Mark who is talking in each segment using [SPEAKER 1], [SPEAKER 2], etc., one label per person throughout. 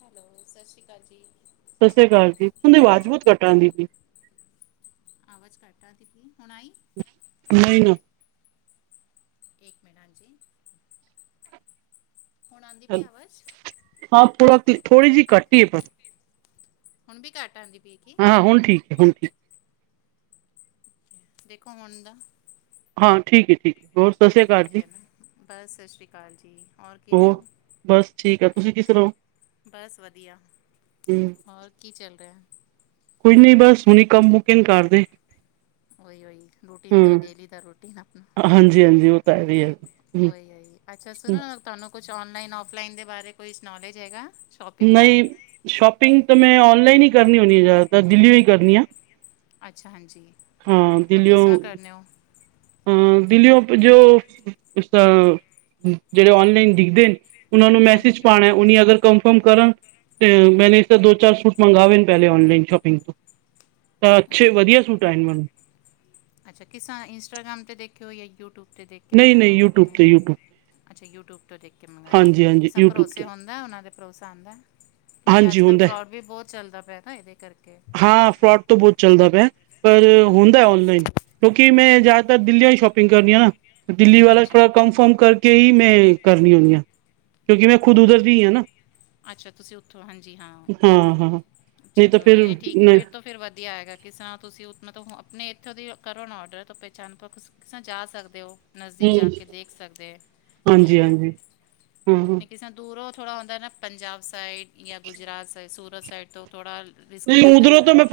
[SPEAKER 1] Hello, ਸਤਿ ਸ੍ਰੀ ਅਕਾਲ ਜੀ।
[SPEAKER 2] ਸਤਿ ਸ੍ਰੀ ਅਕਾਲ ਜੀ। ਉਂਦੇ ਵਾਜ ਬੋਤ ਘਟ ਆਂਦੀ ਪੀ।
[SPEAKER 1] ਆਵਾਜ ਘਟ ਆਂਦੀ ਪੀ। ਹੁਣ ਆਈ?
[SPEAKER 2] ਨਈ ਨਾ
[SPEAKER 1] ਏਕ ਮਿਨਟ ਜੀ। ਹੁਣ ਆਂਦੀ ਪੀ ਆਵਾਜ਼?
[SPEAKER 2] ਹਾਂ ਥੋੜਾ ਥੋੜੀ ਜਿ ਘੱਟੀ ਈਏ ਪਰ
[SPEAKER 1] ਹੁਨ ਵੀ ਘੱਟ ਆਂਦੀ ਪੀਏ ਕਿ?
[SPEAKER 2] ਹਾਂ ਹੁਨ ਠੀਕ ਏ, ਹੁਨ ਠੀਕ।
[SPEAKER 1] ਦੇਖੋ ਹੁਣ ਦਾ?
[SPEAKER 2] ਹਾਂ ਠੀਕ ਏ ਠੀਕ। ਹੋਰ ਸਤਿ ਸ੍ਰੀ ਅਕਾਲ
[SPEAKER 1] ਠੀਕ
[SPEAKER 2] ਜੀ,
[SPEAKER 1] ਐ ਨਾ। ਬਸ ਸਤਿ ਸ਼੍ਰੀ ਅਕਾਲ ਜੀ, ਔਰ ਕਿਵੇਂ
[SPEAKER 2] ਹੋਰ
[SPEAKER 1] ਓ?
[SPEAKER 2] ਬਸ ਠੀਕ ਆ, ਤੁਸੀ ਕਿਸਰਾਂ ਓ?
[SPEAKER 1] ਬਸ ਵਧੀਆ, ਹੋਰ ਕੀ ਚੱਲ ਰੇਆ ਐ?
[SPEAKER 2] ਕੁਛ ਨੀ ਬਸ। ਹੁਨੀ ਕੰਮ ਮੁਕੇ ਨੇ ਘਰਦੇ।
[SPEAKER 1] ਓਈ ਓਈ, ਰੂਟੀਨ ਦਾ ਡੇਲੀ ਦਾ ਰੂਟੀਨ ਅਪਣਾ
[SPEAKER 2] ਹਾਂਜੀ ਹਾਂਜੀ ਓ ਤਾਂ ਹੈ ਵੀ ਐ।
[SPEAKER 1] ਓਈ ਓਈ, ਅੱਛਾ ਸੁਨੋ
[SPEAKER 2] ਹੂੰ,
[SPEAKER 1] ਤਾਨੂੰ ਕੁਛ ਔਨਲਾਈਨ ਔਫਲਾਈਨ ਦੇ ਬਾਰੇ ਕੋਈਸ ਨੌਲੇਜ ਹੈਗਾ‌?
[SPEAKER 2] ਨਈ ਸ਼ੋਪਿੰਗ ਤੇ ਮੈਂ ਔਨਲਾਈਨ ਈ ਕਰਨੀ ਹੋਨੀ ਆ ਜਾਦਾਤਰ, ਦਿਲੀਓ ਈ ਕਰਨੀ ਆਂ।
[SPEAKER 1] ਅੱਛਾ ਹਾਂਜੀ।
[SPEAKER 2] ਹਾਂ,
[SPEAKER 1] ਤਾਂ
[SPEAKER 2] ਦਿੱਲੀਓਂ।
[SPEAKER 1] ਕਿਸ ਤਰ੍ਹਾਂ ਕਰਨੇ ਹੋ
[SPEAKER 2] ਹਾਂ, ਦਿੱਲੀਓ ਜੋ ਜੇੜੇ ਓਨਲਾਈਨ ਦਿਖਦੇ ਨੇ ਉਨਾਂ ਨੂੰ ਮੈਸੇਜ
[SPEAKER 1] ਹਾਂਜੀ
[SPEAKER 2] ਪਾਣਾ ਓਨੀ ਅਗਰ ਕੰਪ ਤੇ ਮੈਂਨੇ ਇਸ ਤਰਾਂ ਦੋ ਚਾਰ ਸੂਟ ਮੰਗਾਵੇ ਨ ਪੈਲੇ ਔਨਲਾਈਨ ਸ਼ੋਪਿੰਗ ਤੋਂ ਤਾਂ ਅੱਛੇ
[SPEAKER 1] ਓਕੇ
[SPEAKER 2] ਵਧੀਆ ਸੂਟ ਆਏ ਨ ਮੈਨੂੰ।
[SPEAKER 1] ਅੱਛਾ, ਕਿਸਾ ਇੰਸਟਾਗ੍ਰਾਮ ਤੇ ਦੇਖਿਓ ਯਾਂ ਯੂਟਿਊਬ ਤੇ ਦੇਖ ਕੇ
[SPEAKER 2] ਨਹੀਂ
[SPEAKER 1] ਮੰਗਾਏਆ
[SPEAKER 2] ਨਹੀਂ
[SPEAKER 1] ਓ
[SPEAKER 2] ਯੂਟਿਊਬ ਤੇ ਯੂਟਿਊਬ
[SPEAKER 1] ਅੱਛਾ, ਯੂਟਿਊਬ ਤੋਂ ਦੇਖ ਕੇ ਮੰਗਾਏਓ
[SPEAKER 2] ਹਾਂਜੀ ਹਾਂਜੀ
[SPEAKER 1] ਕਿਸਾ
[SPEAKER 2] ਯੂਟਿਊਬ
[SPEAKER 1] ਭਰੋਸੇ
[SPEAKER 2] ਤੋਂ
[SPEAKER 1] ਹੁੰਦਾ ਓਨਾਂ ਤੇ ਭਰੋਸਾ ਹੋਂਦੈ? ਕਿਉਂਕਿ
[SPEAKER 2] ਹਾਂਜੀ
[SPEAKER 1] ਅੱਜ-ਕੱਲ
[SPEAKER 2] ਹੁੰਦਾ
[SPEAKER 1] ਫਰੋਡ ਵੀ ਬੋਤ ਚੱਲਦਾ ਪੇਆ ਨਾ ਏਦੇ ਕਰਕੇ।
[SPEAKER 2] ਹਾਂ, ਫਰੋਡ ਤੋ ਬੋਤ ਚੱਲਦਾ ਪੇਆ ਪਰ ਹੁੰਦਾ
[SPEAKER 1] ਹਾਂਜੀ
[SPEAKER 2] ਐ ਔਨਲਾਈਨ। ਕਿਉਂਕਿ ਮੈਂ ਜਆਦਾਤਰ ਦਿੱਲੀਓਂ ਈ ਸ਼ੋਪਿੰਗ ਕਰਨੀ ਆ ਨਾ ਦਿੱਲੀ ਵਾਲਾ
[SPEAKER 1] ਹਾਂਜੀ
[SPEAKER 2] ਥੋੜਾ ਕੰਨਫਰਮ ਕਰ ਕੇਈ ਮੈਂ ਕਰਨੀ ਹੋਨੀ ਆਂ। ਕਿਉਂਕਿ ਮੈਂ ਖੁਦ ਉਧਰ ਦੀ ਈ ਨਾ।
[SPEAKER 1] ਅੱਛਾ ਤੁਸੀਂ ਉੱਥੋਂ ਹਾਂਜੀ ਹਾਂ।
[SPEAKER 2] ਨਹੀਂ ਤਾਂ
[SPEAKER 1] ਚਲੋ,
[SPEAKER 2] ਫਿਰ
[SPEAKER 1] ਨਈ ਏ ਠੀਕ
[SPEAKER 2] ਨਹੀਂ
[SPEAKER 1] ਫਿਰ ਤੋਂ ਫਿਰ ਵਧੀਆ ਆਏਗਾ। ਕਿਸਰਾਂ ਤੁਸੀ ਮਤਲਬ ਅਪਨੇ ਇੱਥੋਂ ਦੀ ਕਰੋ ਨਾ ਔਡਰ ਤੋਂ ਪਹਚਾਨ ਤੋਂ ਕਿਸਰਾਂ ਜਾ ਸਕਦੇ ਓ। ਨਜ਼ਦੀਕ
[SPEAKER 2] ਹਮ
[SPEAKER 1] ਜਾ ਕੇ ਦੇਖ ਸਕਦੇ, ਕੀ
[SPEAKER 2] ਹਾਂਜੀ
[SPEAKER 1] ਹੈ,
[SPEAKER 2] ਹਾਂਜੀ ਹਾਂ ਹਾਂ
[SPEAKER 1] ਨਹੀਂ ਕਿਸ ਨਾ ਦੂਰੋਂਥੜਾ ਹੁੰਦਾ ਨਾ ਪੰਜਾਬ ਸਾਈਡ ਜਾਂ ਗੁਜਰਾਤ ਸਾਈਡ ਸੂਰਤ ਸਾਈਡ। ਤੋ ਥੋੜਾ ਰਿਸਕੀ ਲਗ
[SPEAKER 2] ਨਹੀਂ ਉਧਰੋਂ
[SPEAKER 1] ਜਾਂਦਾ।
[SPEAKER 2] ਤਾਂ ਮੈਂ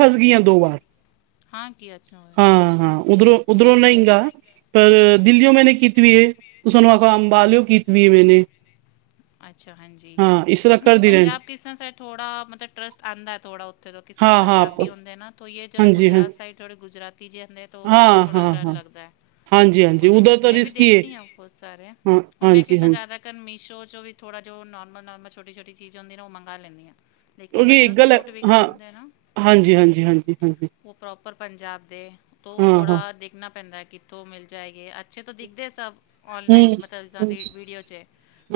[SPEAKER 1] ਹਾਂ ਕੀਛ
[SPEAKER 2] ਹਾਂ-ਹਾਂ ਉਧਰੋ-ਉਧਰੋ ਨਾਈਿੰਗਾ। ਪਰ ਦਿੱਲੀਓ ਮੈਨੇ ਕੀਤੀ ਵੀ ਸਾਨੂੰ ਆਖੋ ਅੰਬਾਲਿਓ ਕੀਤੀ ਵੀਏ ਮੈਨੇ।
[SPEAKER 1] ਅੱਛਾ ਹਾਂਜੀ।
[SPEAKER 2] ਇਸ
[SPEAKER 1] ਤੋ
[SPEAKER 2] ਤਰ੍ਹਾਂ
[SPEAKER 1] ਨਹੀਂ
[SPEAKER 2] ਕਰਦੀ ਰਹਿਣੀ
[SPEAKER 1] ਪੰਜਾਬ ਕਿਸ ਤਰ੍ਹਾਂ ਸ ਥੋੜ੍ਹਾ ਮਤਲਬ ਟਰੱਸਟ ਆਉਂਦਾ ਥੋੜ੍ਹਾ ਉੱਥੇ ਤੋਂ ਕਿਸ ਤਰ੍ਹਾਂ
[SPEAKER 2] ਹਾਂ ਹਾਂ
[SPEAKER 1] ਪੰਜਾਬੀ ਹੁੰਦੇ ਨਾ। ਤਈ ਜਿਹੜਾ
[SPEAKER 2] ਹਾਂਜੀ ਹਾਂ
[SPEAKER 1] ਗੁਜਰਾਤ ਸਾਈਡ ਥੋੜੀ ਗੁਜਰਾਤੀ ਜਦੇ ਤੋ
[SPEAKER 2] ਹਾਂ
[SPEAKER 1] ਥੋੜਾ
[SPEAKER 2] ਹਾਂ
[SPEAKER 1] ਡਰ
[SPEAKER 2] ਹਾਂ
[SPEAKER 1] ਲੱਗਦਾ ਹੈ।
[SPEAKER 2] ਹਾਂਜੀ ਹਾਂਜੀ
[SPEAKER 1] ਉਹਦੇ
[SPEAKER 2] ਉਧਰ
[SPEAKER 1] ਕਰ
[SPEAKER 2] ਤਾਂ
[SPEAKER 1] ਮੈਂ ਵੀ
[SPEAKER 2] ਰਿਸਕੀ ਹੈ
[SPEAKER 1] ਦੇਖਦੀ ਹਾਂ ਬਹੁਤ ਸਾਰੇ
[SPEAKER 2] ਹਾਂ
[SPEAKER 1] ਹੁਣ ਮੈਂ
[SPEAKER 2] ਹਾਂਜੀ
[SPEAKER 1] ਕਿਸ ਨਾਲ
[SPEAKER 2] ਹਾਂਜੀ
[SPEAKER 1] ਜ਼ਿਆਦਾ ਲੇਕਨ ਮੀਸ਼ੋ ਵੀ ਥੋੜ੍ਹਾ ਜੋ ਨੋਰਮਲ- ਨੋਰਮਲ, ਛੋਟੀ-ਛੋਟੀ ਚੀਜ਼ ਹੁੰਦੀ ਉਹ ਮੰਵਾ ਲੈਂਦੀ ਹਾਂ।
[SPEAKER 2] ਕਿਉਂਕਿ ਇੱਕ ਗੱਲ ਏ। ਹਾਂ, ਹਾਂਜੀ- ਹਾਂਜੀ- ਹਾਂਜੀ- ਹਾਂਜੀ।
[SPEAKER 1] ਪ੍ਰੋਪਰ ਪੰਜਾਬ ਦੇ। ਤੋਂ
[SPEAKER 2] ਹਾਂ ਹਾਂ
[SPEAKER 1] ਥੋੜ੍ਹਾ ਦੇਖਣਾ ਪੈਂਦਾ ਕਿੱਥੋਂ ਮਿਲ ਜਾਏਗੇ। ਜਿਦੋ ਦਿਖਦੇ ਸਬ, ਔਨਲਾਈਨ ਮਤਬਲ ਜਾਦਾ
[SPEAKER 2] ਹਮ
[SPEAKER 1] ਵਾਡੀਓ ਚ'ਏ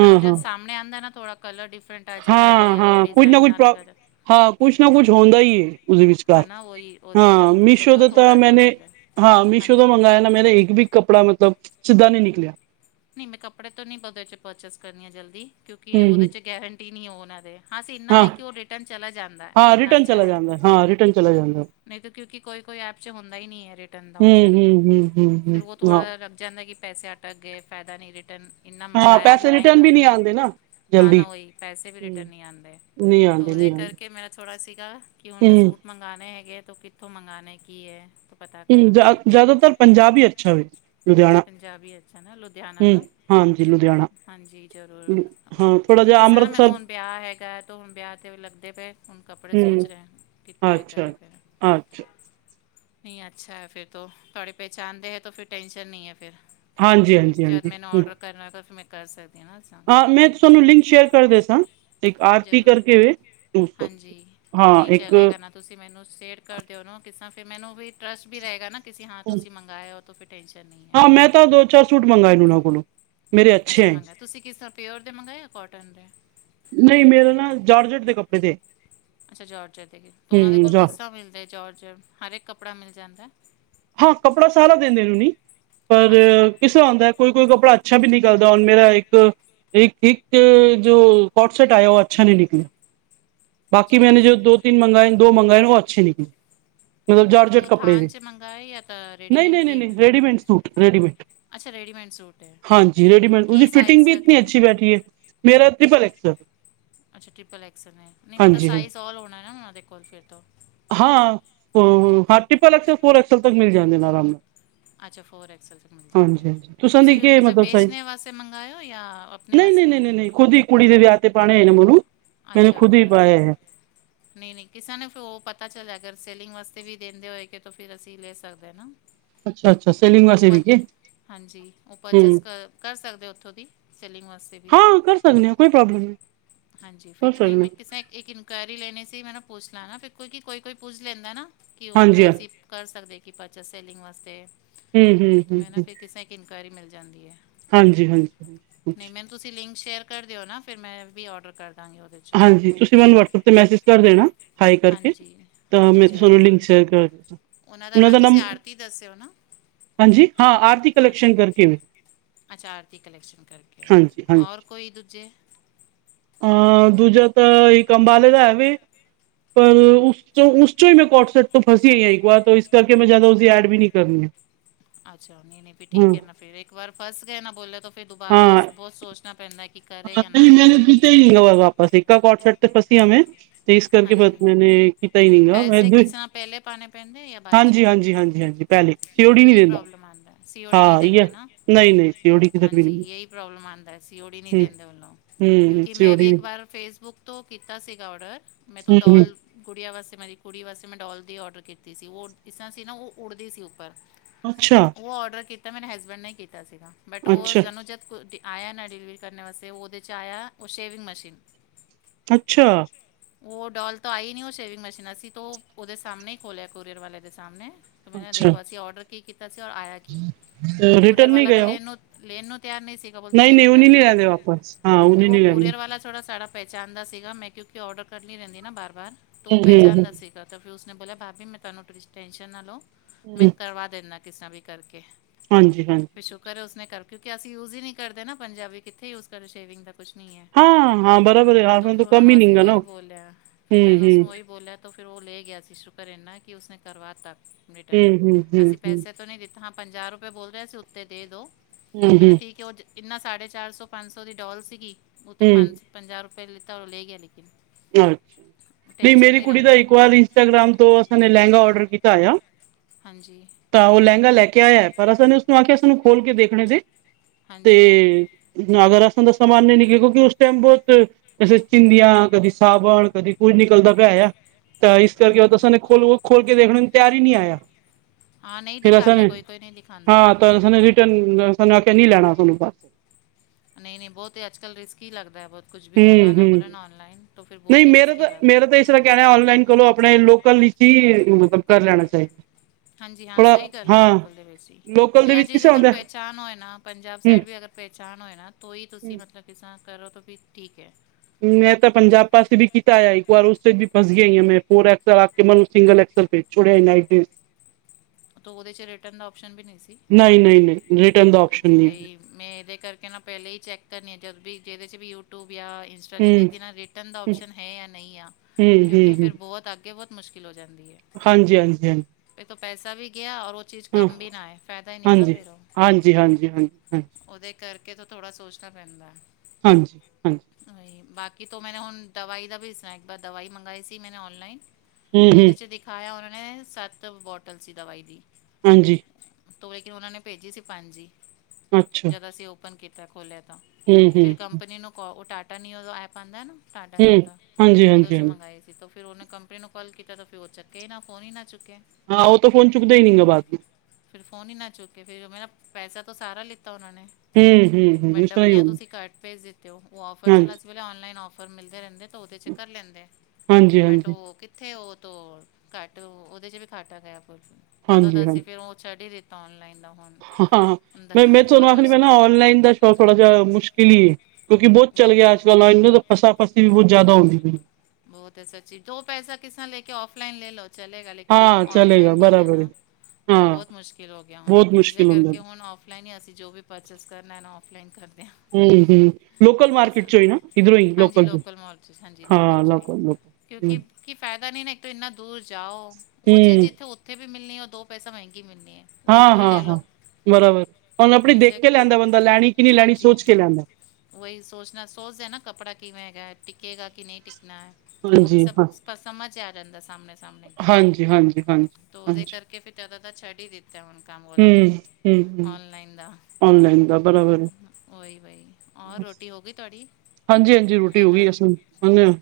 [SPEAKER 1] ਬਟ ਉਹ
[SPEAKER 2] ਹਾਂ
[SPEAKER 1] ਸਾਹਮਣੇ ਆਉਂਦਾ ਨਾ ਥੋੜਾ ਕਲਰ ਡਿਫਰੈਂਟ ਆ ਜਾਂਦਾ
[SPEAKER 2] ਹਾਂ
[SPEAKER 1] ਜਾਂ ਕੋਈ
[SPEAKER 2] ਹਾਂ ਕੁੱਝ ਨਾ
[SPEAKER 1] ਡਿਜ਼ਾਇਨ
[SPEAKER 2] ਕੁੱਝ ਪ੍ਰੋ
[SPEAKER 1] ਅਲਗ- ਅਲੱਗ
[SPEAKER 2] ਹਾਂ, ਕੁਛ ਨਾ ਕੁਛ ਹੁੰਦਾ ਹੀ ਹੈ, ਉਸਦੇ ਵਿਚਕਾਰ,
[SPEAKER 1] ਹੈ ਨਾ ਉਹੀ ਉਹਦੇ
[SPEAKER 2] ਹਾਂ,
[SPEAKER 1] ਕਰਕੇ
[SPEAKER 2] ਮੀਸ਼ੋ
[SPEAKER 1] ਫਿਰ ਉਹ
[SPEAKER 2] ਦਾ ਤਾਂ
[SPEAKER 1] ਥੋੜਾ ਡਰ
[SPEAKER 2] ਮੈਨ
[SPEAKER 1] ਲੱਗਦਾ ਹੈ।
[SPEAKER 2] ਹਾਂ, ਮੀਸ਼ੋ ਤੋਂ
[SPEAKER 1] ਹਾਂਜੀ
[SPEAKER 2] ਮੰਗਵਾਆ ਨਾ ਮੇਰਾ ਇੱਕ ਵੀ ਕੱਪੜਾ ਮਤਲਬ ਸਿੱਧਾ ਨੀ ਨਿਕਲਿਆ।
[SPEAKER 1] ਨਹੀਂ ਮੈਂ ਕੱਪੜੇ ਤੋਂ ਨਹੀਂ ਉਹਦੇ ਪਰਚੇਸ ਕਰਨੀ ਆ ਜਲਦੀ, ਕਿਉਂਕਿ
[SPEAKER 2] ਹੂੰ
[SPEAKER 1] ਉਹਦੇ
[SPEAKER 2] ਹੂੰ।
[SPEAKER 1] ਗੈਰੰਟੀ ਨਹੀਂ ਉਹ ਉਹਨਾਂ ਦੇ। ਹਾਂ, ਬਸ ਇੰਨਾ ਹੈ ਕਿ ਉਹ ਰਿਟਰਨ ਚਲਾ ਜਾਂਦਾ,
[SPEAKER 2] ਹਾਂ
[SPEAKER 1] ਇੰਨਾ
[SPEAKER 2] ਰਿਟਰਨ
[SPEAKER 1] ਅੱਛਾ
[SPEAKER 2] ਚਲਾ
[SPEAKER 1] ਹੈ। ਕਿ
[SPEAKER 2] ਜਾਂਦਾ ਹਾਂ ਰਿਟਨ ਚਲਾ ਜਾਂਦਾ।
[SPEAKER 1] ਨਹੀਂ ਤਾਂ ਕਿਉਂਕਿ ਕੋਈ- ਕੋਈ ਐਪ ਚ' ਹੁੰਦਾ ਹੀ ਨਹੀਂ ਹੈ ਰਿਟਰਨ ਦਾ
[SPEAKER 2] ਹੂੰ
[SPEAKER 1] ਓਪਸ਼ਨ।
[SPEAKER 2] ਹੂੰ ਹੂੰ ਹੂੰ
[SPEAKER 1] ਫਿਰ
[SPEAKER 2] ਹੂੰ।
[SPEAKER 1] ਉਹ
[SPEAKER 2] ਹਾਂ
[SPEAKER 1] ਥੋੜ੍ਹਾ ਲੱਗ ਜਾਂਦਾ ਕਿ ਪੈਸੇ ਅਟਕ ਗਏ ਫਾਇਦਾ ਨਹੀਂ ਰਿਟਰਨ। ਇੰਨਾ
[SPEAKER 2] ਹਾਂ
[SPEAKER 1] ਮੰਗਾਇਆ ਵੀ
[SPEAKER 2] ਪੈਸੇ ਰਿਟਰਨ
[SPEAKER 1] ਮਹਿੰਗਾ।
[SPEAKER 2] ਨਹੀਂ ਆਂਦੇ ਨਾ
[SPEAKER 1] ਹਾਂ
[SPEAKER 2] ਜਲਦੀ।
[SPEAKER 1] ਨਾ ਉਹੀ ਪੈਸੇ ਵੀ ਰਿਟਰਨ
[SPEAKER 2] ਹੂੰ।
[SPEAKER 1] ਨਹੀਂ ਆਉਂਦੇ।
[SPEAKER 2] ਨਹੀਂ
[SPEAKER 1] ਤਾਂ
[SPEAKER 2] ਆਉਂਦੇ,
[SPEAKER 1] ਉਹਦੇ
[SPEAKER 2] ਨੀ ਆਉਂਦੇ।
[SPEAKER 1] ਕਰਕੇ ਮੇਰਾ ਥੋੜ੍ਹਾ ਸੀਗਾ, ਕਿ ਹੁਣ ਮੈਂ ਸੂਟ ਮੰਗਗਾਉਣੇ ਹੈਗੇ ਅਤੇ ਕਿੱਥੋਂ ਮੰਗਾਵਾਉਣੇ ਕੀ ਹੈ? ਪਤਾ
[SPEAKER 2] ਹੂ,
[SPEAKER 1] ਕਰਾਂ ਫਿਰ
[SPEAKER 2] ਜ਼ਿਆਦਾਤਰ ਪੰਜਾਬ ਹੀ ਅੱਛਾ ਹੋ ਲੁਧਿਆਣਾ।
[SPEAKER 1] ਪੰਜਾਬੀ ਅੱਛਾ ਨਾ ਲੁਧਿਆਣਾ
[SPEAKER 2] ਹੂ
[SPEAKER 1] ਨਾ
[SPEAKER 2] ਹਾਂਜੀ ਲੁਧਿਆਣਾ।
[SPEAKER 1] ਹਾਂਜੀ ਜ਼ਰੂਰ,
[SPEAKER 2] ਲੁ ਹਾਂ ਥੋੜਾ
[SPEAKER 1] ਨਹੀਂ
[SPEAKER 2] ਜਿਹਾ
[SPEAKER 1] ਕਿਸੇ
[SPEAKER 2] ਅੰਮ੍ਰਿਤਸਰ
[SPEAKER 1] ਮੈਨੂੰ ਹੁਣ ਵਿਆਹ ਹੈਗਾ ਤ ਹੁਣ ਵਿਆਹ ਤੇ ਲੱਗਦੇ ਪਏ। ਹੁਣ ਕੱਪੜੇ
[SPEAKER 2] ਹੂੰ।
[SPEAKER 1] ਸੋਚ ਰਹੇ ਕਿੱਥੋਂ ਇਹ
[SPEAKER 2] ਅੱਛਾ
[SPEAKER 1] ਕਰੇ ਫਿਰ।
[SPEAKER 2] ਅੱਛਾ।
[SPEAKER 1] ਨਹੀਂ ਅੱਛਾ ਹੈ ਫੇਰ ਤੋਂ, ਥੋੜੀ ਪਹਿਚਾਦੇ ਹੈ ਫਿਰ ਟੈਂਨਸ਼ਨ ਨਹੀਂ ਹੈ ਫਿਰ।
[SPEAKER 2] ਹਾਂਜੀ ਹਾਂਜੀ
[SPEAKER 1] ਜਦ
[SPEAKER 2] ਹਾਂਜੀ
[SPEAKER 1] ਮੈਨੂੰ
[SPEAKER 2] ਹੂੰ।
[SPEAKER 1] ਔਡਰ ਕਰਨਾ ਤੇ ਫਿਰ ਮੈਂ ਕਰ ਸਕਦੀ ਹੈ।
[SPEAKER 2] ਹਾਂ ਮੈਂ ਤੁਹਾਨੂੰ ਲਿੰਕ ਸ਼ੇਅਰ ਕਰ ਦੇੱਸਾਂ, ਇੱਕ ਆਰਤੀ
[SPEAKER 1] ਜ਼ਰੂਰ
[SPEAKER 2] ਕਰਕੇ ਸੋ
[SPEAKER 1] ਹਾਂਜੀ
[SPEAKER 2] ਹਾਂ,
[SPEAKER 1] ਨਹੀਂ
[SPEAKER 2] ਇੱਕ
[SPEAKER 1] ਚਲੇਗਾ ਨਾ ਤੁਸੀਂ ਮੈਨੂੰ ਸ਼ੇਅਰ ਕਰ ਦਿਓ ਨਾ ਕਿਸ ਤ ਫਿਰ ਮੈਨੂੰ ਵੀ ਟਰੱਸਟ ਵੀ ਰਹੇਗਾ ਨਾ ਕਿ ਹਾਂ ਤੁਸੀਂ ਮੰਗਇਆ ਉਥੋਂ ਦੀ। ਤੋ ਫਿਰ ਟੈਂਸ਼ਨ ਨਹੀਂ ਹੈ।
[SPEAKER 2] ਤਾ ਦੋ-ਚਾਰ ਸੂਟ ਮੰਗਏ ਨੂੰ ਨਾ ਕੋਲ ਨੂੰ
[SPEAKER 1] ਅੱਛਾ ਮੰਗਾਇਆ ਤੁਸੀਂ ਕਿਸ ਤਰ੍ਹਾਂ ਪਿਓਰ ਦੇ ਮੰਗਏ ਜਾਂ ਕੋਟਨ ਦੇ?
[SPEAKER 2] ਨਹੀਂ ਮੇਰੇ ਨਾ ਜਾਰਜਟ ਦੇ ਕੱਪੜੇ ਤੇ।
[SPEAKER 1] ਅੱਛਾ ਜੋਰਜਟ ਦੇ, ਤਾਂ ਉਹਨਾਂ ਦੇ ਕੋਲ
[SPEAKER 2] ਜਾ
[SPEAKER 1] ਕਿ ਤਰ੍ਹਾਂ ਮਿਲਦਾ ਜੋਰਜਟ, ਹਰ ਇੱਕ ਕੱਪੜਾ ਮਿਲ ਜਾਂਦਾ।
[SPEAKER 2] ਹਾਂ ਕੱਪੜਾ ਸਾਰਾ ਦਿੰਦੇ ਨੂੰ ਨੀ, ਪਰ
[SPEAKER 1] ਅੱਛਾ
[SPEAKER 2] ਕਿਸਰਾ ਆਉਂਦਾ। ਕੋਈ- ਕੋਈ ਕੱਪੜਾ ਅੱਛਾ ਵੀ ਨਿਕਲਦਾ ਔ ਮੇਰਾ ਇੱਕ- ਇੱਕ ਜੋ ਕੋਡ ਸੈਟ ਆਇਆ ਉਹ ਅੱਛਾ ਨਹੀਂ ਨਿਕਲਾ। ਬਾਕੀ
[SPEAKER 1] ਅੱਛਾ ਉਹ
[SPEAKER 2] ਮੈਂਨੇ ਜੋ
[SPEAKER 1] ਅੱਛਾ
[SPEAKER 2] ਦੋ- ਤਿੰਨ ਮੰਗਗਾਏ ਦੋ ਮੰਗਗਾਏ ਨੇ ਉਹ ਅੱਛੇ ਨਹੀਂ।
[SPEAKER 1] ਓਕੇ
[SPEAKER 2] ਜੋਰਜਟ
[SPEAKER 1] ਤਾਂ
[SPEAKER 2] ਕੱਪੜੇ
[SPEAKER 1] ਥਾਨ
[SPEAKER 2] ਦੇ।
[SPEAKER 1] 'ਚ ਮੰਗਾਏ ਜਾਂ ਤਾਂ
[SPEAKER 2] ਨਹੀਂ-
[SPEAKER 1] ਰੈਡੀਮੇਡ
[SPEAKER 2] ਨਹੀਂ, ਨਹੀਂ-
[SPEAKER 1] ਵੀ ਹੈ
[SPEAKER 2] ਨਹੀਂ ਰੇਡੀਮੇਟ ਸੂਟ। ਰੈਡੀਮੇਡ,
[SPEAKER 1] ਅੱਛਾ ਰੈਡੀਮੇਡ ਸੂਟ ਹੈ
[SPEAKER 2] ਹਾਂਜੀ ਰੈਡੀਮੇਡ
[SPEAKER 1] ਕੀ
[SPEAKER 2] ਓਦੀ ਫਿਟਿੰਗ
[SPEAKER 1] ਸਾਈਜ਼
[SPEAKER 2] ਵੀ
[SPEAKER 1] ਤੱਕ
[SPEAKER 2] ਇਤਨੀ
[SPEAKER 1] ਨੇ
[SPEAKER 2] ਅੱਛੀ ਬੈਠੀ ਐ। ਮੇਰਾ ਟ੍ਰਿਪਲ ਐਕਸਲ।
[SPEAKER 1] ਅੱਛਾ, ਟ੍ਰਿਪਲ ਐਕਸਲ ਨੇ, ਨਈ ਮਤਲਬ
[SPEAKER 2] ਹਾਂਜੀ ਹਾਂ
[SPEAKER 1] ਸਾਈਜ਼ ਔਲ ਹੋਣਾ ਨਾ ਉਨਾਂ ਦੇ ਕੋਲ ਫੇਰ ਤੋਂ?
[SPEAKER 2] ਹਾਂ, ਹੂੰ-ਹੂੰ ਟ੍ਰਿਪਲ ਐਕਸਲ, ਫੋਰ ਐਕਸਲ ਤੱਕ ਮਿਲ ਜਾਂਦੇ ਨੇ ਆਰਾਮ ਨਾਲ।
[SPEAKER 1] ਅੱਛਾ, ਫੋਰ ਐਕਸ 'ਚ ਮਿਲ ਜਾਂਦੇ ਆ।
[SPEAKER 2] ਹਾਂਜੀ ਹਾਂਜੀ ਤੁਸਾਂ
[SPEAKER 1] ਤੁਸੀਂ
[SPEAKER 2] ਦੀ ਕੀ
[SPEAKER 1] ਮਤਲਬ
[SPEAKER 2] ਸਾਈਜ਼
[SPEAKER 1] ਵੇਚਣੇ ਵਾਸਤੇ ਮੰਗਾਏ ਓ, ਜਾਂ ਆਪਣੇ
[SPEAKER 2] ਨਹੀਂ
[SPEAKER 1] ਵਾਸਤੇ
[SPEAKER 2] ਨਹੀਂ ਨਹੀਂ ਨਹੀਂ
[SPEAKER 1] ਮੰਗਾਏ?
[SPEAKER 2] ਨਹੀਂ ਖੁਦ ਹੀ ਕੁੜੀ ਦੇ ਵਿਆਹ ਤੇ ਪਾਣੇ ਐ ਮੈਨੂੰ, ਮੈਨੇ ਖੁਦ ਹੀ ਪਾਇਆ ਐ।
[SPEAKER 1] ਨਈ-ਨਈ ਕਿਸੇ ਨੂੰ ਓ ਪਤਾ ਚੱਲਿਆ ਹੈਗਾ ਜੇ ਸੇਲਿੰਗ ਵਾਸਤੇ ਵੀ ਦੇਂਦੇ ਹੋਏਗੇ, ਫੇਰ ਅਸੀਂ ਲੈ ਸਕਦੇ ਆ ਨਾ।
[SPEAKER 2] ਅੱਛਾ-ਅੱਛਾ, ਸੇਲਿੰਗ
[SPEAKER 1] ਉਹ
[SPEAKER 2] ਵਾਸਤੇ ਵੀ
[SPEAKER 1] ਪਚ
[SPEAKER 2] ਕੇ?
[SPEAKER 1] ਹਾਂਜੀ, ਓ
[SPEAKER 2] ਹੂੰ
[SPEAKER 1] ਪਰਚੇਜ਼ ਕਰ ਸਕਦੇ ਓ ਉੱਥੋਂ ਦੀ ਸੈਲਿੰਗ ਵਾਸਤੇ ਵੀ।
[SPEAKER 2] ਦੇ ਕੋਈ ਪ੍ਰੋਬਲਮ ਨੀ।
[SPEAKER 1] ਹਾਂਜੀ ਫਿਟ ਨੀ ਕਿਸ ਏ ਕਰ ਈ ਲੈਣੇ ਸੀ, ਮੈਂ ਕਿਆ ਪੁੱਛ ਲਾਂ ਨਾ ਫੇਰ, ਕਿਓਕੇ ਕੋਈ-ਕੋਈ ਪੁੱਛ ਲੈਂਦਾ ਨਾ ਕਿ
[SPEAKER 2] ਹਾਂਜੀ
[SPEAKER 1] ਉਥੋਂ
[SPEAKER 2] ਹਾਂ
[SPEAKER 1] ਅਸੀਂ ਕਰ ਸਕਦੇ ਆ ਕਿ ਪਰਚੇਸ ਸੈਲਿੰਗ ਵਾਸਤੇ?
[SPEAKER 2] ਹੂੰ ਹੂੰ
[SPEAKER 1] ਤਾਂ
[SPEAKER 2] ਹੂੰ
[SPEAKER 1] ਮੈਂ ਨਾ ਫਿਰ ਕਿਸੇ ਇੱਕ ਇਨਕੁਆਇਰੀ ਮਿਲ ਜਾਂਦੀ ਐ।
[SPEAKER 2] ਹਾਂਜੀ-ਹਾਂਜੀ।
[SPEAKER 1] ਤੁਸੀਂ ਲਿੰਕ ਸ਼ੇਅਰ ਕਰ ਦਿਓ ਨਾ, ਫਿਰ ਮੈਂ ਵੀ ਔਡਰ ਕਰ ਦਾਂਗੀ ਓਹਦੇ।
[SPEAKER 2] ਹਾਂਜੀ, ਤੁਸੀਂ ਮੈਨੂੰ ਵਟਸਐਪ ਤੇ ਮੈਸੇਜ ਕਰ ਦੇਣਾ ਹਾਏ ਕਰਕੇ,
[SPEAKER 1] ਹਾਂਜੀ
[SPEAKER 2] ਤਾਂ ਮੈਂ ਤੁਹਾਨੂੰ ਲਿੰਕ ਸ਼ੇਅਰ ਕਰਦ
[SPEAKER 1] ਓਨਾਂ ਦਾ ਨਾਂ ਤੁਸੀਂ ਆਰਤੀ ਦੱਸਿਓ ਨਾ?
[SPEAKER 2] ਹਾਂਜੀ, ਹਾਂ ਆਰਤੀ ਕਲੈਕਸ਼ਨ ਕਰਕੇ।
[SPEAKER 1] ਅੱਛਾ, ਆਰਤੀ ਕਲੈਕਸ਼ਨ ਕਰਕੇ
[SPEAKER 2] ਹਾਂਜੀ
[SPEAKER 1] ਔਰ
[SPEAKER 2] ਹਾਂਜੀ
[SPEAKER 1] ਕੋਈ ਦੂਜੇ
[SPEAKER 2] ਅ, ਦੂਜਾ ਤਾਂ ਇੱਕ ਅੰਬਾਲੇ ਦਾ ਹੈ ਵੀ। ਪਰ ਉਸ ਚੋਂ, ਉਸ ਚੋਂ ਹੀ ਮੈਂ ਕੋਟਸੈਟ ਤੋਂ ਫਸੀ ਹੋਈ ਆ, ਇੱਕ ਵਾਰ ਇਸ ਕਰਕੇ ਮੈਂ ਜ਼ਿਆਦਾ ਉਸਦੀ ਐਡ ਵੀ ਨੀ ਕਰਦੀ।
[SPEAKER 1] [unintelligible] ਅੱਛਾ, ਨਈ-ਨਈ, ਫੇਰ ਠੀਕ ਹੈ ਨਾ ਫੇਰ ਇੱਕ ਵਾਰ ਫਸ ਗਏ ਨਾ ਬੋਲਿਆ, ਤਾਂ ਫੇਰ ਦੁਬਾਰਾ ਓ ਬੋਤ ਸੋਚਣਾ ਪੈਂਦਾ। ਕਰੇ ਜਾਂ ਨਾ
[SPEAKER 2] ਨਈ-ਨਈ, ਮੈਨੂੰ
[SPEAKER 1] ਕਰੇ
[SPEAKER 2] ਕੀਤਾ ਈ ਨੀ ਮੈ ਵਾਪਸ, ਇੱਕ ਕੋਟ ਸੈਟ ਤੇ ਫਸੀ ਐਵੇਂ। ਤੇ ਇਸ ਕਰਕੇ ਬਸ
[SPEAKER 1] ਹਾਂਜੀ
[SPEAKER 2] ਮੈਂ ਨੇ ਕੀਤਾ ਈ
[SPEAKER 1] ਫਿਰ
[SPEAKER 2] ਨੀਗਾ, ਮੈਂ
[SPEAKER 1] ਪੈਸੇ ਕਿਸੇ ਨਾਲ ਪਹਿਲੇ ਪਾਣੇ ਪੈਂਦੇ ਜਾਂ ਬਾਅਦ
[SPEAKER 2] ਹਾਂਜੀ,
[SPEAKER 1] ਚੋਂ
[SPEAKER 2] ਹਾਂਜੀ, ਹਾਂਜੀ, ਹਾਂਜੀ। ਪੈਲੇ ਸੀਓਡੀ ਨੀ ਦਿੰਦਾ।
[SPEAKER 1] ਸੀਓਡੀ ਨੀ
[SPEAKER 2] ਹਾਂ ਇਹ
[SPEAKER 1] ਦਿੰਦੇ ਨਾ?
[SPEAKER 2] ਨਹੀਂ ਨਹੀਂ ਸੀਓਡੀ ਕਿਧਰ ਵੀ
[SPEAKER 1] ਹਾਂਜੀ,
[SPEAKER 2] ਨਹੀਂ
[SPEAKER 1] ਯਈ ਪ੍ਰੋਬਲਮ ਆਂਦਾ, ਸੀਓਡੀ ਨੀ
[SPEAKER 2] ਹਮ
[SPEAKER 1] ਦਿੰਦੇ ਹੁਨ ਓ।
[SPEAKER 2] ਹਮ
[SPEAKER 1] ਕਿਓਕੇ ਮੈਂ
[SPEAKER 2] ਸੀਓਡੀ
[SPEAKER 1] ਵੀ ਇੱਕ
[SPEAKER 2] ਨਹੀਂ
[SPEAKER 1] ਵਾਰ ਫੇਸਬੁੱਕ ਤੋਂ ਕੀਤਾ ਸੀਗਾ ਔਡਰ, ਮੈਂਤੋਂ
[SPEAKER 2] ਹਮ
[SPEAKER 1] ਡੋਲ ਗੁੜੀਆਂ ਵਾਸਤੇ, ਮੈਂਰੀ ਕੁੜੀ ਵਾਸਤੇ, ਮੈਂ ਡੋਲ ਦੀ ਔਡਰ ਕੀਤੀ ਸੀ। ਓ ਇਸ ਤਰ੍ਹਾਂ ਸੀ ਨਾ, ਓ ਉੱੜਦੀ ਸੀ ਉੱਪਰ।
[SPEAKER 2] ਅੱਛਾ।
[SPEAKER 1] ਓ ਔਡਰ ਕੀਤਾ ਮੇਰੇ ਹੱਸਬੈਂਡ ਨੇ ਕੀਤਾ ਸੀਗਾ, ਬਟ ਓ
[SPEAKER 2] ਅੱਛਾ
[SPEAKER 1] ਸਾਨੂੰ ਜਦ ਕੁ ਆਇਆ ਨਾ ਡਿਲੀਵਰੀ ਕਰਨ ਵਾਸਤੇ, ਓਹਦੇ 'ਚ ਆਇਐ, ਓ ਸ਼ੇਵਿੰਗ ਮਸ਼ੀਨ।
[SPEAKER 2] ਅੱਛਾ।
[SPEAKER 1] ਓਡੋਲ ਤਾਂ ਆਈ ਨੀ, ਓ ਸ਼ੇਵਿੰਗ ਮਸ਼ੀਨ ਅਸੀਂ ਤਾਂ ਓਦੇ ਸਾਮਣੇ ਈ ਖੋਲਿਆ, ਕੋਰੀਅਰ ਵਾਲੇ ਦੇ ਸਾਮਣੇ। ਮੈਂ ਖਾ
[SPEAKER 2] ਅੱਛਾ
[SPEAKER 1] ਦੇਖੋ, ਅਸੀਂ ਆਰਡਰ ਕੀ ਕੀਤਾ ਸੀ, ਔਰ ਆਇਆ ਕੀ, ਤੇ ਓ
[SPEAKER 2] ਰਿਟਰਨ
[SPEAKER 1] ਕੂਰੀਅਰ
[SPEAKER 2] ਨਹੀਂ
[SPEAKER 1] ਵਾਲਾ ਵੀ
[SPEAKER 2] ਗਏ ਉਹ
[SPEAKER 1] ਲੈਣ ਨੂੰ ਲੇਣ ਨੂੰ ਤਿਆਰ ਨਈ ਸੀਗਾ। ਬੋਲਦੇ
[SPEAKER 2] ਨਹੀਂ
[SPEAKER 1] ਨਈ
[SPEAKER 2] ਨਹੀਂ ਉਹ
[SPEAKER 1] ਰਿਟਰਨ
[SPEAKER 2] ਨਹੀਂ
[SPEAKER 1] ਨੀ
[SPEAKER 2] ਲੈਂਦੇ
[SPEAKER 1] ਹੁੰਦਾ।
[SPEAKER 2] ਵਾਪਸ ਹਾਂ ਉਹ
[SPEAKER 1] ਫੇਰ ਓ
[SPEAKER 2] ਨਹੀਂ ਲੈਂਦੇ
[SPEAKER 1] ਕੁਰੀਅਰ ਵਾਲਾ ਥੋੜ੍ਹਾ ਸਾਡਾ ਪਹਿਚਾਣਦਾ ਸੀਗਾ। ਮੈਂ ਕਿਓਕੇ ਔਡਰ ਕਰਦੀ ਰੈਦੀਂ ਆ ਬਾਰ-ਬਾਰ, ਤਾਂ ਓ
[SPEAKER 2] ਹੂੰ
[SPEAKER 1] ਪਹਿਚਾਣਦਾ ਸੀਗਾ। ਤਾਂ ਫੇਰ ਓਸਨੇ ਬੋਲਿਆ ਬਾਬੀ ਮੈਂ ਤੁਆਨੂੰ ਤੁਸੀ ਟੈਂਸ਼ਨ ਨਾ ਲਓ, ਮੈਂ ਕਰਵਾ ਦਿੰਨਾ ਕਿਸ ਤਰ੍ਹਾਂ ਵੀ ਕਰਕੇ
[SPEAKER 2] ਹਾਂਜੀ-ਹਾਂਜੀ।
[SPEAKER 1] ਸ਼ੁਕਰ, ਉਸਨੇ ਕਰ ਕਿਓਕੇ ਅਸੀਂ ਯੂਜ਼ ਈ ਨੀ ਕਰਦੇ ਨਾ ਪੰਜਾਬੀ ਕਿੱਥੇ ਯੂਜ ਕਰਦੇ ਸ਼ੇਵਿੰਗ ਕੁਝ ਨਹੀਂ ਹੈ
[SPEAKER 2] ਹਾਂ-ਹਾਂ, ਬਰੋਬਰ ਆ,
[SPEAKER 1] ਤੋ
[SPEAKER 2] ਆਪਣੇ
[SPEAKER 1] ਫਿਰ
[SPEAKER 2] ਤੋਂ
[SPEAKER 1] ਉਹਨਾਂ
[SPEAKER 2] ਕੰਮ ਈ
[SPEAKER 1] ਨੂੰ
[SPEAKER 2] ਨੀ
[SPEAKER 1] ਅਸੀਂ
[SPEAKER 2] ਹੋਐ ਨਾ
[SPEAKER 1] ਉਹੀ
[SPEAKER 2] ਓ।
[SPEAKER 1] ਬੋਲਿਆ, ਫੇਰ ਮੈਂ ਉਸਨੂੰ ਏ ਬੋਲਿਆ ਤੇ ਫੇਰ ਓ ਲੇ ਗਿਆ ਸੀ। ਸ਼ੁਕਰ ਏਨ੍ਹਾਂ ਕਿ ਉਸਨੇ ਕਰਵਾ ਤਾਂ। ਰੀਟਰਨ,
[SPEAKER 2] ਹੂੰ ਹੂੰ ਹੂੰ
[SPEAKER 1] ਅਸੀਂ ਪੈਸੇ ਤੋਂ ਨੀ ਦਿੱਤੇ ਹਾਂ, ਪੰਜਾਹ ਰੁਪਏ ਬੋਲ ਰਿਆ ਸੀ ਉੱਤੇ ਦੇ ਦੋ।
[SPEAKER 2] ਹੂੰ
[SPEAKER 1] ਮੈਂ ਨਾ
[SPEAKER 2] ਹੂੰ
[SPEAKER 1] ਠੀਕ ਐ, ਓ ਇੰਨਾ ਸਾਢੇ ਚਾਰ-ਸੌ, ਪੰਜ-ਸੌ ਦੀ ਡੋਲ ਸੀਗੀ, ਓ ਤੋਂ ਪੰਜ
[SPEAKER 2] ਹੂੰ
[SPEAKER 1] ਪੰਜਾਹ ਰੁਪਏ ਲਿੱਤਾ, ਉਹ ਲੇ ਗਿਆ ਲੇਕਿਨ
[SPEAKER 2] ਅੱਛਾ, ਨਹੀੜਮੇਰੀ ਕੁੜੀ ਦਾ ਇੱਕ ਵਾਰ ਇੰਸਟਾਗ੍ਰਾਮ ਤੋਂ ਉਸਨੇ ਲਹਿੰਗਾ ਔਡਰ ਕੀਤਾ ਹੈਯਾ।
[SPEAKER 1] ਹਾਂਜੀ।
[SPEAKER 2] ਤਾਂ ੳਹ ਲਹੰਗਾ ਲੈ ਕੇ ਆਏਆ, ਪਰ ਅਸੀ ਉਸਨੂੰ ਆਖਿਆ, ਉਸਨੂੰ ਖੋਲ ਕੇ ਦੇਖਨੇ ਦੇ, ਤੇ ਅਗਰ ਅਸਾਂ ਦਾ ਸਮਾਨ ਨਈ ਨਿਕਲੇਗਾ ਕਿਉਂਕ ੳਸ ਟਾਈਮ ਬਹੁਤ ਚਿੰਦੀਆਂ ਕਦੀ ਸਾਬਨ ਕਦੀ ਕੁਛ ਨਿਕਲਦਾ ਪਇਆ ਹੈਗਾ, ਤਾਂ ਇਸ ਕਰਕੇ ੳ ਦੱਸਨਗੇ ਖੋਲੋ ਖੋਲ ਕੇ ਦੇਖਣ ਨੂੰ ਤਿਆਰ ਹੀ ਨੀ ਆਇਆ, ਫੇਰ ਅਸਾਂ ਨੇ, ਹਾਂ ਪਰਸਲ ਰਿਟਰਨ ਅਸਾਂ ਨੇ ਆਖਿਆ ਨੀ ਲੈਨਾ ਅਸਾਂ ਨੇ ਬਸ।
[SPEAKER 1] ਨਈ ਨਈ ਬੋਤ ਅੱਜਕਲ ਰਿਸਕੀ ਲੱਗਦਾ ਏ ਬੋਤ। ਕੁਛ ਵੀ
[SPEAKER 2] ਹੂੰ
[SPEAKER 1] ਮੰਗਾਨਾ
[SPEAKER 2] ਹੂੰ
[SPEAKER 1] ਬੋਲੇ ਨਾ ਔਨਲਾਈਨ ਤੋ ਫਿਰ ਬੋਹਤ ਈ ਰਿਸਕੀ ਲੱਗਦਾ।
[SPEAKER 2] ਚਲੋ ਅਪਨੇ ਲੋਕਲ ਈ ਚੀ ਮਤਲਬ ਕਰ ਲੈਨਾ ਚਾਈਦਾ।
[SPEAKER 1] ਹਾਂਜੀ ਹਾਂ, ਸਹੀ ਗੱਲ ਏ ਲੋਕਲ ਦੇ ਵਿੱਚ ਈ
[SPEAKER 2] ਲੋਕਲ ਦੇ
[SPEAKER 1] ਯਾਂ
[SPEAKER 2] ਵਿੱਚ
[SPEAKER 1] ਜਿਦੇ
[SPEAKER 2] ਕਿਸਾ
[SPEAKER 1] ਕੋਲ
[SPEAKER 2] ਹੁੰਦਾ
[SPEAKER 1] ਪਹਚਾਨ ਹੋਏ ਨਾ ਪੰਜਾਬ
[SPEAKER 2] ਹੂੰ
[SPEAKER 1] ਸਾਈਡ ਵੀ ਅਗਰ ਪਹਚਾਨ ਹੋਏ ਨਾ ਤੋਂ ਈ ਤੁਸੀ ਮਤਲਬ ਕਿਸਰਾਂ ਕਰੋ ਤੋ ਫਿਰ ਠੀਕ ਏ।
[SPEAKER 2] ਮੈਂ ਤਾਂ ਪੰਜਾਬ ਪਾਸੇ ਵੀ ਕੀਤਾ ਆਇਆ ਇੱਕ ਵਾਰ ਉਸੇ ਵੀ ਫਸ ਗਈ ਮੈਂ ਫੋਰ ਐਕਸਲ ਆਖ ਕੇ ਮੇਨੂੰ ਸਿੰਗਲ ਐਕਸਲ ਭੇ ਚੁੜੇ ਨਾਈਟ
[SPEAKER 1] ਤੋਂ ਉਦੇ ਚ ਰਿਟਰਨ ਦਾ ਓਪਸ਼ਨ ਵੀ ਨਈ ਸੀ।
[SPEAKER 2] ਨਹੀਂ ਨਹੀਂ ਨਹੀਂ ਰਿਟਰਨ ਦਾ
[SPEAKER 1] ਫਿਰ
[SPEAKER 2] ਆਪਸ਼ਨ ਨਹੀਂ
[SPEAKER 1] ਯੇ
[SPEAKER 2] ਹੈ
[SPEAKER 1] ਈ ਮੈਂ ਏਦੇ ਕਰਕੇ ਨਾ ਪੈਲੇ ਈ ਚੈੱਕ ਕਰਨੀ ਆ ਜਦ ਵੀ ਜਿਦੇ ਚ ਵੀ ਯੂਟੂਬ ਜਾਂ ਇੰਸਟ ਇੰਸਟਾ ਚ
[SPEAKER 2] ਹੂੰ
[SPEAKER 1] ਦੇਖ ਕੇ ਨਾ ਰਿਟਰਨ ਦਾ
[SPEAKER 2] ਹੂੰ
[SPEAKER 1] ਓਪਸ਼ਨ ਹੈ ਜਾਂ ਨਹੀ ਆ
[SPEAKER 2] ਹੂੰ
[SPEAKER 1] ਕਿਉਂਕਿ
[SPEAKER 2] ਹੂੰ
[SPEAKER 1] ਫਿਰ ਬੋਹਤ ਅੱਗੇ ਬੋਹਤ ਮੁਸ਼ਕਿਲ ਹੋ ਜਾਂਦੀ ਏ।
[SPEAKER 2] ਹਾਂਜੀ ਹਾਂਜੀ ਹਾਂਜੀ।
[SPEAKER 1] ਏਕ ਤੋਂ ਪੈਸਾ ਵੀ ਗਿਆ ਔਰ ਵੋ ਚੀਜ
[SPEAKER 2] ਹਾਂ
[SPEAKER 1] ਕੰਮ ਵੀ ਨਾ ਆਏ ਫੈਦਾ ਈ ਨੀ ਨਾ
[SPEAKER 2] ਹਾਂਜੀ
[SPEAKER 1] ਫੇਰ ੳਹ।
[SPEAKER 2] ਹਾਂਜੀ ਹਾਂਜੀ ਹਾਂਜੀ
[SPEAKER 1] ੳਦੇ ਕਰਕੇ ਤੋ ਥੋੜਾ ਸੋਚਨਾ ਪੈਂਦਾ ਏ।
[SPEAKER 2] ਹਾਂਜੀ, ਹਾਂਜੀ।
[SPEAKER 1] ਬਾਕੀ ਤੋਂ ਮੈ ਹੁਨ ਦਵਾਈ ਦਾ ਵੀ ਸੁਨਾ। ਇੱਕ ਵਾਰ ਦਵਾਈ ਮੰਗਵਾਈ ਸੀ ਮੈਨੇ ਔਨਲਾਈਨ
[SPEAKER 2] ਹੂੰ
[SPEAKER 1] ੳਦੇ
[SPEAKER 2] ਹੂੰ
[SPEAKER 1] ਚ ਦਿਖਾਯਾ ੳਨਾਂ ਨੇ ਸੱਤ ਬੋਟਲ ਸੀ ਦਵਾਈ ਦੀ
[SPEAKER 2] ਹਾਂਜੀ
[SPEAKER 1] ਤੋਂ ਲੇਕਿਨ ੳਨਾਂ ਨੇ ਭੇਜੀ ਸੀ ਪੰਜ ਈ,
[SPEAKER 2] ਅੱਛਾ
[SPEAKER 1] ਜਦ ਅਸੀ ਔਪਨ ਕੀਤਾ, ਖੋਲਿਆ ਤਾਂ।
[SPEAKER 2] ਹੂੰ ਹੂੰ
[SPEAKER 1] ਫਿਰ ਕੰਪਨੀ ਨੂੰ ਕਾੱਲ ੳਹ ਟਾਟਾ ਨਿੳ ਦਾ ਐਪ ਆਂਦਾ ਨਾ। ਟਾਟਾ ਨਿੳ
[SPEAKER 2] ਹੂੰ
[SPEAKER 1] ਦਾ
[SPEAKER 2] ਹਾਂਜੀ
[SPEAKER 1] ੳਦੇ
[SPEAKER 2] ਹਾਂਜੀ
[SPEAKER 1] ਚੋਂ
[SPEAKER 2] ਹਾਂਜੀ
[SPEAKER 1] ਮੰਗਾਏ ਸੀ। ਫਿਰ ਉਨੇ ਕੰਪਨੀ ਨੂੰ ਕੌਲ ਕੀਤਾ ਤਾਂ ਫਿਰ ਉਹ ਚੱਕੇ ਨਾ ਫੋਨ ਈ ਨਾ ਚੁੱਕੇ।
[SPEAKER 2] ਹਾਂ ਉਹ ਤੇ ਫੋਨ ਚੁੱਕਦੇ ਈ ਨਈ ਏ ਬਾਦ ਚ।
[SPEAKER 1] ਫਿਰ ਫੋਨ ਹੀ ਨਾ ਚੁੱਕੇ ਫਿਰ ੳਹ ਮੈਂ ਨਾ ਪੈਸਾ ਤੋਂ ਸਾਰਾ ਲਿੱਤਾ ੳਨਾਂ ਨੇ।
[SPEAKER 2] ਹੂੰ ਹੂੰ ਹੂੰ ਇਸ ਤਰਾਂ ਹੀ ਹੋਉ।
[SPEAKER 1] ਘਟ ਪੈਸੇ ਤੇ ੳਹ ੳਹ ਔਫਰ ਚਲਾ ਸੀ ੳ ਬੋਲੇਆ ਔਨਲਾਈਨ ਔਫਰ ਮਿਲਦੇ ਰੈੰਦੇ ਤੋ ੳਦੇ ਚ ਕਰ ਲੈਂਦੇ
[SPEAKER 2] ਹਾਂਜੀ ਹਾਂਜੀ
[SPEAKER 1] ਬਟ ੳਹ ਕਿ ਉੱਥੇ ਉਹ ਤੋਂ ਘੱਟ ਉਦੇ ਚ ਵੀ ਘਾਟਾ ਗਿਆ, ਤਦੋਂ
[SPEAKER 2] ਹਾਂਜੀ
[SPEAKER 1] ਦਾ
[SPEAKER 2] ਹਾਂਜੀ
[SPEAKER 1] ਅਸੀ ਫੇਰ ੳ ਛੱਡ ਹੀ। ਦਿੱਤਾ ਔਨਲਾਈਨ ਦਾ ਹੁਨ
[SPEAKER 2] ਹਾਂ, ਮੈਂ ਮੈਂ ਤੁਹਾਨੂੰ ਆਖਣੀ ਪੀ ਨਾ ਮੈਂ
[SPEAKER 1] ਹੈ
[SPEAKER 2] ਔਨਲਾਈਨ ਦਾ ਸ਼ੋਕ ਥੋੜਾ ਜਿਹਾ ਮੁਸ਼ਕਿਲ ਈ ਏ। ਕਿਉਂਕਿ ਬਹੁਤ ਚੱਲ
[SPEAKER 1] ਉਹੀ
[SPEAKER 2] ਗਿਆ
[SPEAKER 1] ਨਾ
[SPEAKER 2] ਅੱਜ-ਕਲ ਏਨਾਂ ਦਾ ਫਸਾ ਫਸੀ ਵੀ ਬੋਹਤ ਜਾਦਾ ਹੁੰਦੀ ਪਈ ਏ।
[SPEAKER 1] ਬੋਤ ਅੱਛਾ ਜੀ ਦੋ ਪੈਸਾ ਕਿਸਾਂ ਲੈ ਕੇ ਔਫਲਾਈਨ ਲੇ ਲੋ। ਚਲੇਗਾ ਲੇਕਿਨ
[SPEAKER 2] ਹਾਂ
[SPEAKER 1] ੳਹ
[SPEAKER 2] ਚਲੇਗਾ
[SPEAKER 1] ਔਨਲਾਈਨ ਬੋਲਦੇ
[SPEAKER 2] ਬਰਾਬਰ ਹੈ
[SPEAKER 1] ਨਾ
[SPEAKER 2] ਹਾਂ
[SPEAKER 1] ਬੋਤ ਮੁਸ਼ਕਿਲ ਹੋ ਗਿਆ ਹੁਨ
[SPEAKER 2] ਬਹੁਤ
[SPEAKER 1] ਇਸੇ
[SPEAKER 2] ਮੁਸ਼ਕਿਲ ਹੁੰਦਾ
[SPEAKER 1] ਕਰਕੇ ਹੁਨ ਨਈ ਨਈ ਅਸੀ ਜੋ ਵੀ ਪਰਚੇਸ ਕਰਨਾ ਨਾ ਔਫਲਾਈਨ ਕਰਦੇ ਹਾਂ।
[SPEAKER 2] ਹੂੰ ਹੂੰ ਲੋਕਲ ਮਾਰਕਿਟ
[SPEAKER 1] ਕਿਸਾਨ
[SPEAKER 2] ਚੋਂ ਈ ਨਾ, ਏਧਰੋਂ ਈ
[SPEAKER 1] ਹਾਂਜੀ
[SPEAKER 2] ਲੋਕਲ ਚ।
[SPEAKER 1] ਮਾਲ ਹਾਂਜੀ ਲੋਕਲ
[SPEAKER 2] ਹਾਂ
[SPEAKER 1] ਚੋਂ ਈ।
[SPEAKER 2] ਲੋਕਲ ਹੂੰ
[SPEAKER 1] ਕਿਉਂਕਿ, ਕੀ ਫਾਇਦਾ ਨੀ ਨਾ। ਇੱਕ ਤਾਂ ਇੰਨਾ ਦੂਰ ਜਾਓ। ਉਹ ਚੀਜ਼
[SPEAKER 2] ਹੂੰ
[SPEAKER 1] ਇੱਥੇ ਉੱਥੇ ਵੀ ਮਿਲਣੀ। ਉਹ ਦੋ ਪੈਸਾ ਮਹਿੰਗੀ ਮਿਲਣੀ ਐ।
[SPEAKER 2] ਹਾਂ-ਹਾਂ-ਹਾਂ। ਬਰਾਬਰ, ਹੁਣ ਆਪਣੀ ਦੇਖ
[SPEAKER 1] ਇਸੇ
[SPEAKER 2] ਕੇ ਲੈਂਦਾ ਬੰਦਾ। ਲੈਂਣੀ ਕਿ ਨਹੀਂ ਲੈਂਣੀ ਸੋਚ ਕੇ ਲੈਂਦਾ।
[SPEAKER 1] ਉਹੀ ਸੋਚਣਾ, ਸੋਚਦੇ ਆ ਨਾ ਕੱਪੜਾ ਕਿਵੇਂ ਹੈਗਾ। ਟਿਕੇਗਾ ਕਿ ਨਹੀਂ ਟਿਕਣਾ ਐ। ਉਹ ਵੀ
[SPEAKER 2] ਹਾਂਜੀ
[SPEAKER 1] ਸਭ,
[SPEAKER 2] ਹਾਂ
[SPEAKER 1] ਪਰ ਸਮਝ ਆ ਜਾਂਦਾ ਸਾਹਮਣੇ ਸਾਮਣੇ ਤੋਂ।
[SPEAKER 2] ਹਾਂਜੀ ਹਾਂਜੀ ਹਾਂਜੀ
[SPEAKER 1] ਤੋ ਉਹਦੇ
[SPEAKER 2] ਹਾਂਜੀ
[SPEAKER 1] ਕਰਕੇ ਫਿਰ ਜਿਆਦਾ ਤਰ ਛੱਡ ਈ ਦਿੱਤਾ, ਹੁਣ ਕੰਮ ਵਾਲਾ।
[SPEAKER 2] ਹੂੰ ਹੂੰ ਹੂੰ
[SPEAKER 1] ਔਨਲਾਈਨ ਦਾ।
[SPEAKER 2] ਔਨਲਾਈਨ ਦਾ ਬਰਾਬਰ
[SPEAKER 1] ਉਹੀ ਵਹੀ, ਔਰ ਰੋਟੀ ਹੋਗੀ ਤੁਆਡੀ?
[SPEAKER 2] ਹਾਂਜੀ-ਹਾਂਜੀ, ਰੋਟੀ ਹੋਗੀ। ਅਸੀਂ ਹੁਣ ਵੇਨੇ ਆ।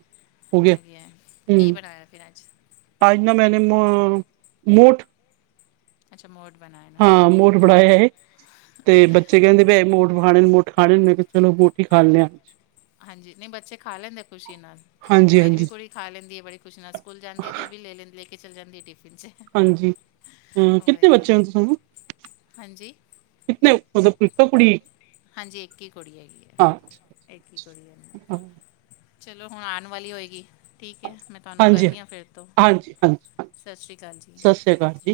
[SPEAKER 2] ਹੋ ਗਿਆ,
[SPEAKER 1] ਹੈ। ਕੀ
[SPEAKER 2] ਹੂ
[SPEAKER 1] ਬਣਾਇਆ ਫਿਰ ਅੱਜ
[SPEAKER 2] ਆਜ ਨਾ ਮੈਨੇ ਨੋ-ਨੋਟ
[SPEAKER 1] ਅੱਛਾ, ਮੋਠ ਬਣਾਏ।
[SPEAKER 2] ਹਾਂ, ਮੋਠ [unintelligible] ਤੇ ਬੱਚੇ ਕਹਿੰਦੇ
[SPEAKER 1] ਉਹੀ
[SPEAKER 2] ਪਏ ਮੋਠ ਵੋ ਖਾਣੇ ਮੁੱਠ ਖਾਣੇ। ਮੈ ਕਿਆ ਚਲੋ ਰੋਟੀ ਖਾਨੇ ਆ।
[SPEAKER 1] ਹਾਂਜੀ, ਨਹੀਂ ਬੱਚੇ ਖਾ ਲੈਂਦੇ ਖ਼ੁਸ਼ੀ ਨਾਲ।
[SPEAKER 2] ਹਾਂਜੀ
[SPEAKER 1] ਮੇਰੀ ਵੀ
[SPEAKER 2] ਹਾਂਜੀ
[SPEAKER 1] ਕੁੜੀ ਖਾ ਲੈਂਦੀ ਏ, ਬੜੀ ਖੁਸ਼ੀ ਨਾਲ। ਸਕੂਲ ਜਾਂਦੀ ਏ ਤੇ ਉਹ ਵੀ ਲੇ ਲੈਂਦੀ, ਲੇ ਕੇ ਚਲ ਜਾਂਦੀ ਏ ਟਿਫਨ 'ਚ।
[SPEAKER 2] ਹਾਂਜੀ, ਹੂੰ ਕਿਤਨੇ
[SPEAKER 1] ਉਹੀ
[SPEAKER 2] ਬੱਚੇ ਐ ਜੀ ਤਾਨੂੰ?
[SPEAKER 1] ਹਾਂਜੀ
[SPEAKER 2] ਕਿਤਨੇ ਮਤਲਬ, ਇੱਕ ਤਾਂ ਕੁੜੀ
[SPEAKER 1] ਹਾਂਜੀ, ਇੱਕ ਈ ਕੁੜੀ ਹੈਗੀ
[SPEAKER 2] ਹਾਂ
[SPEAKER 1] ਏ। ਇੱਕ ਹੀ ਕੁੜੀ ਹੈਗੀ। ਚਲੋ, ਹੁਣ ਆਣ ਵਾਲੀ ਹੋਏਗੀ। ਠੀਕ ਏ, ਮੈਂ ਤੁਹਾਨੂੰ
[SPEAKER 2] ਹਾਂਜੀ ਹਾਂਜੀ
[SPEAKER 1] ਕਰਨੀ ਆ ਫੇਰ ਤੋਂ।
[SPEAKER 2] ਹਾਂਜੀ ਹਾਂਜੀ
[SPEAKER 1] ਸਾਸਰੀ ਕਾਲ ਜੀ।
[SPEAKER 2] ਸਤਿ ਸ੍ਰੀ ਅਕਾਲ ਜੀ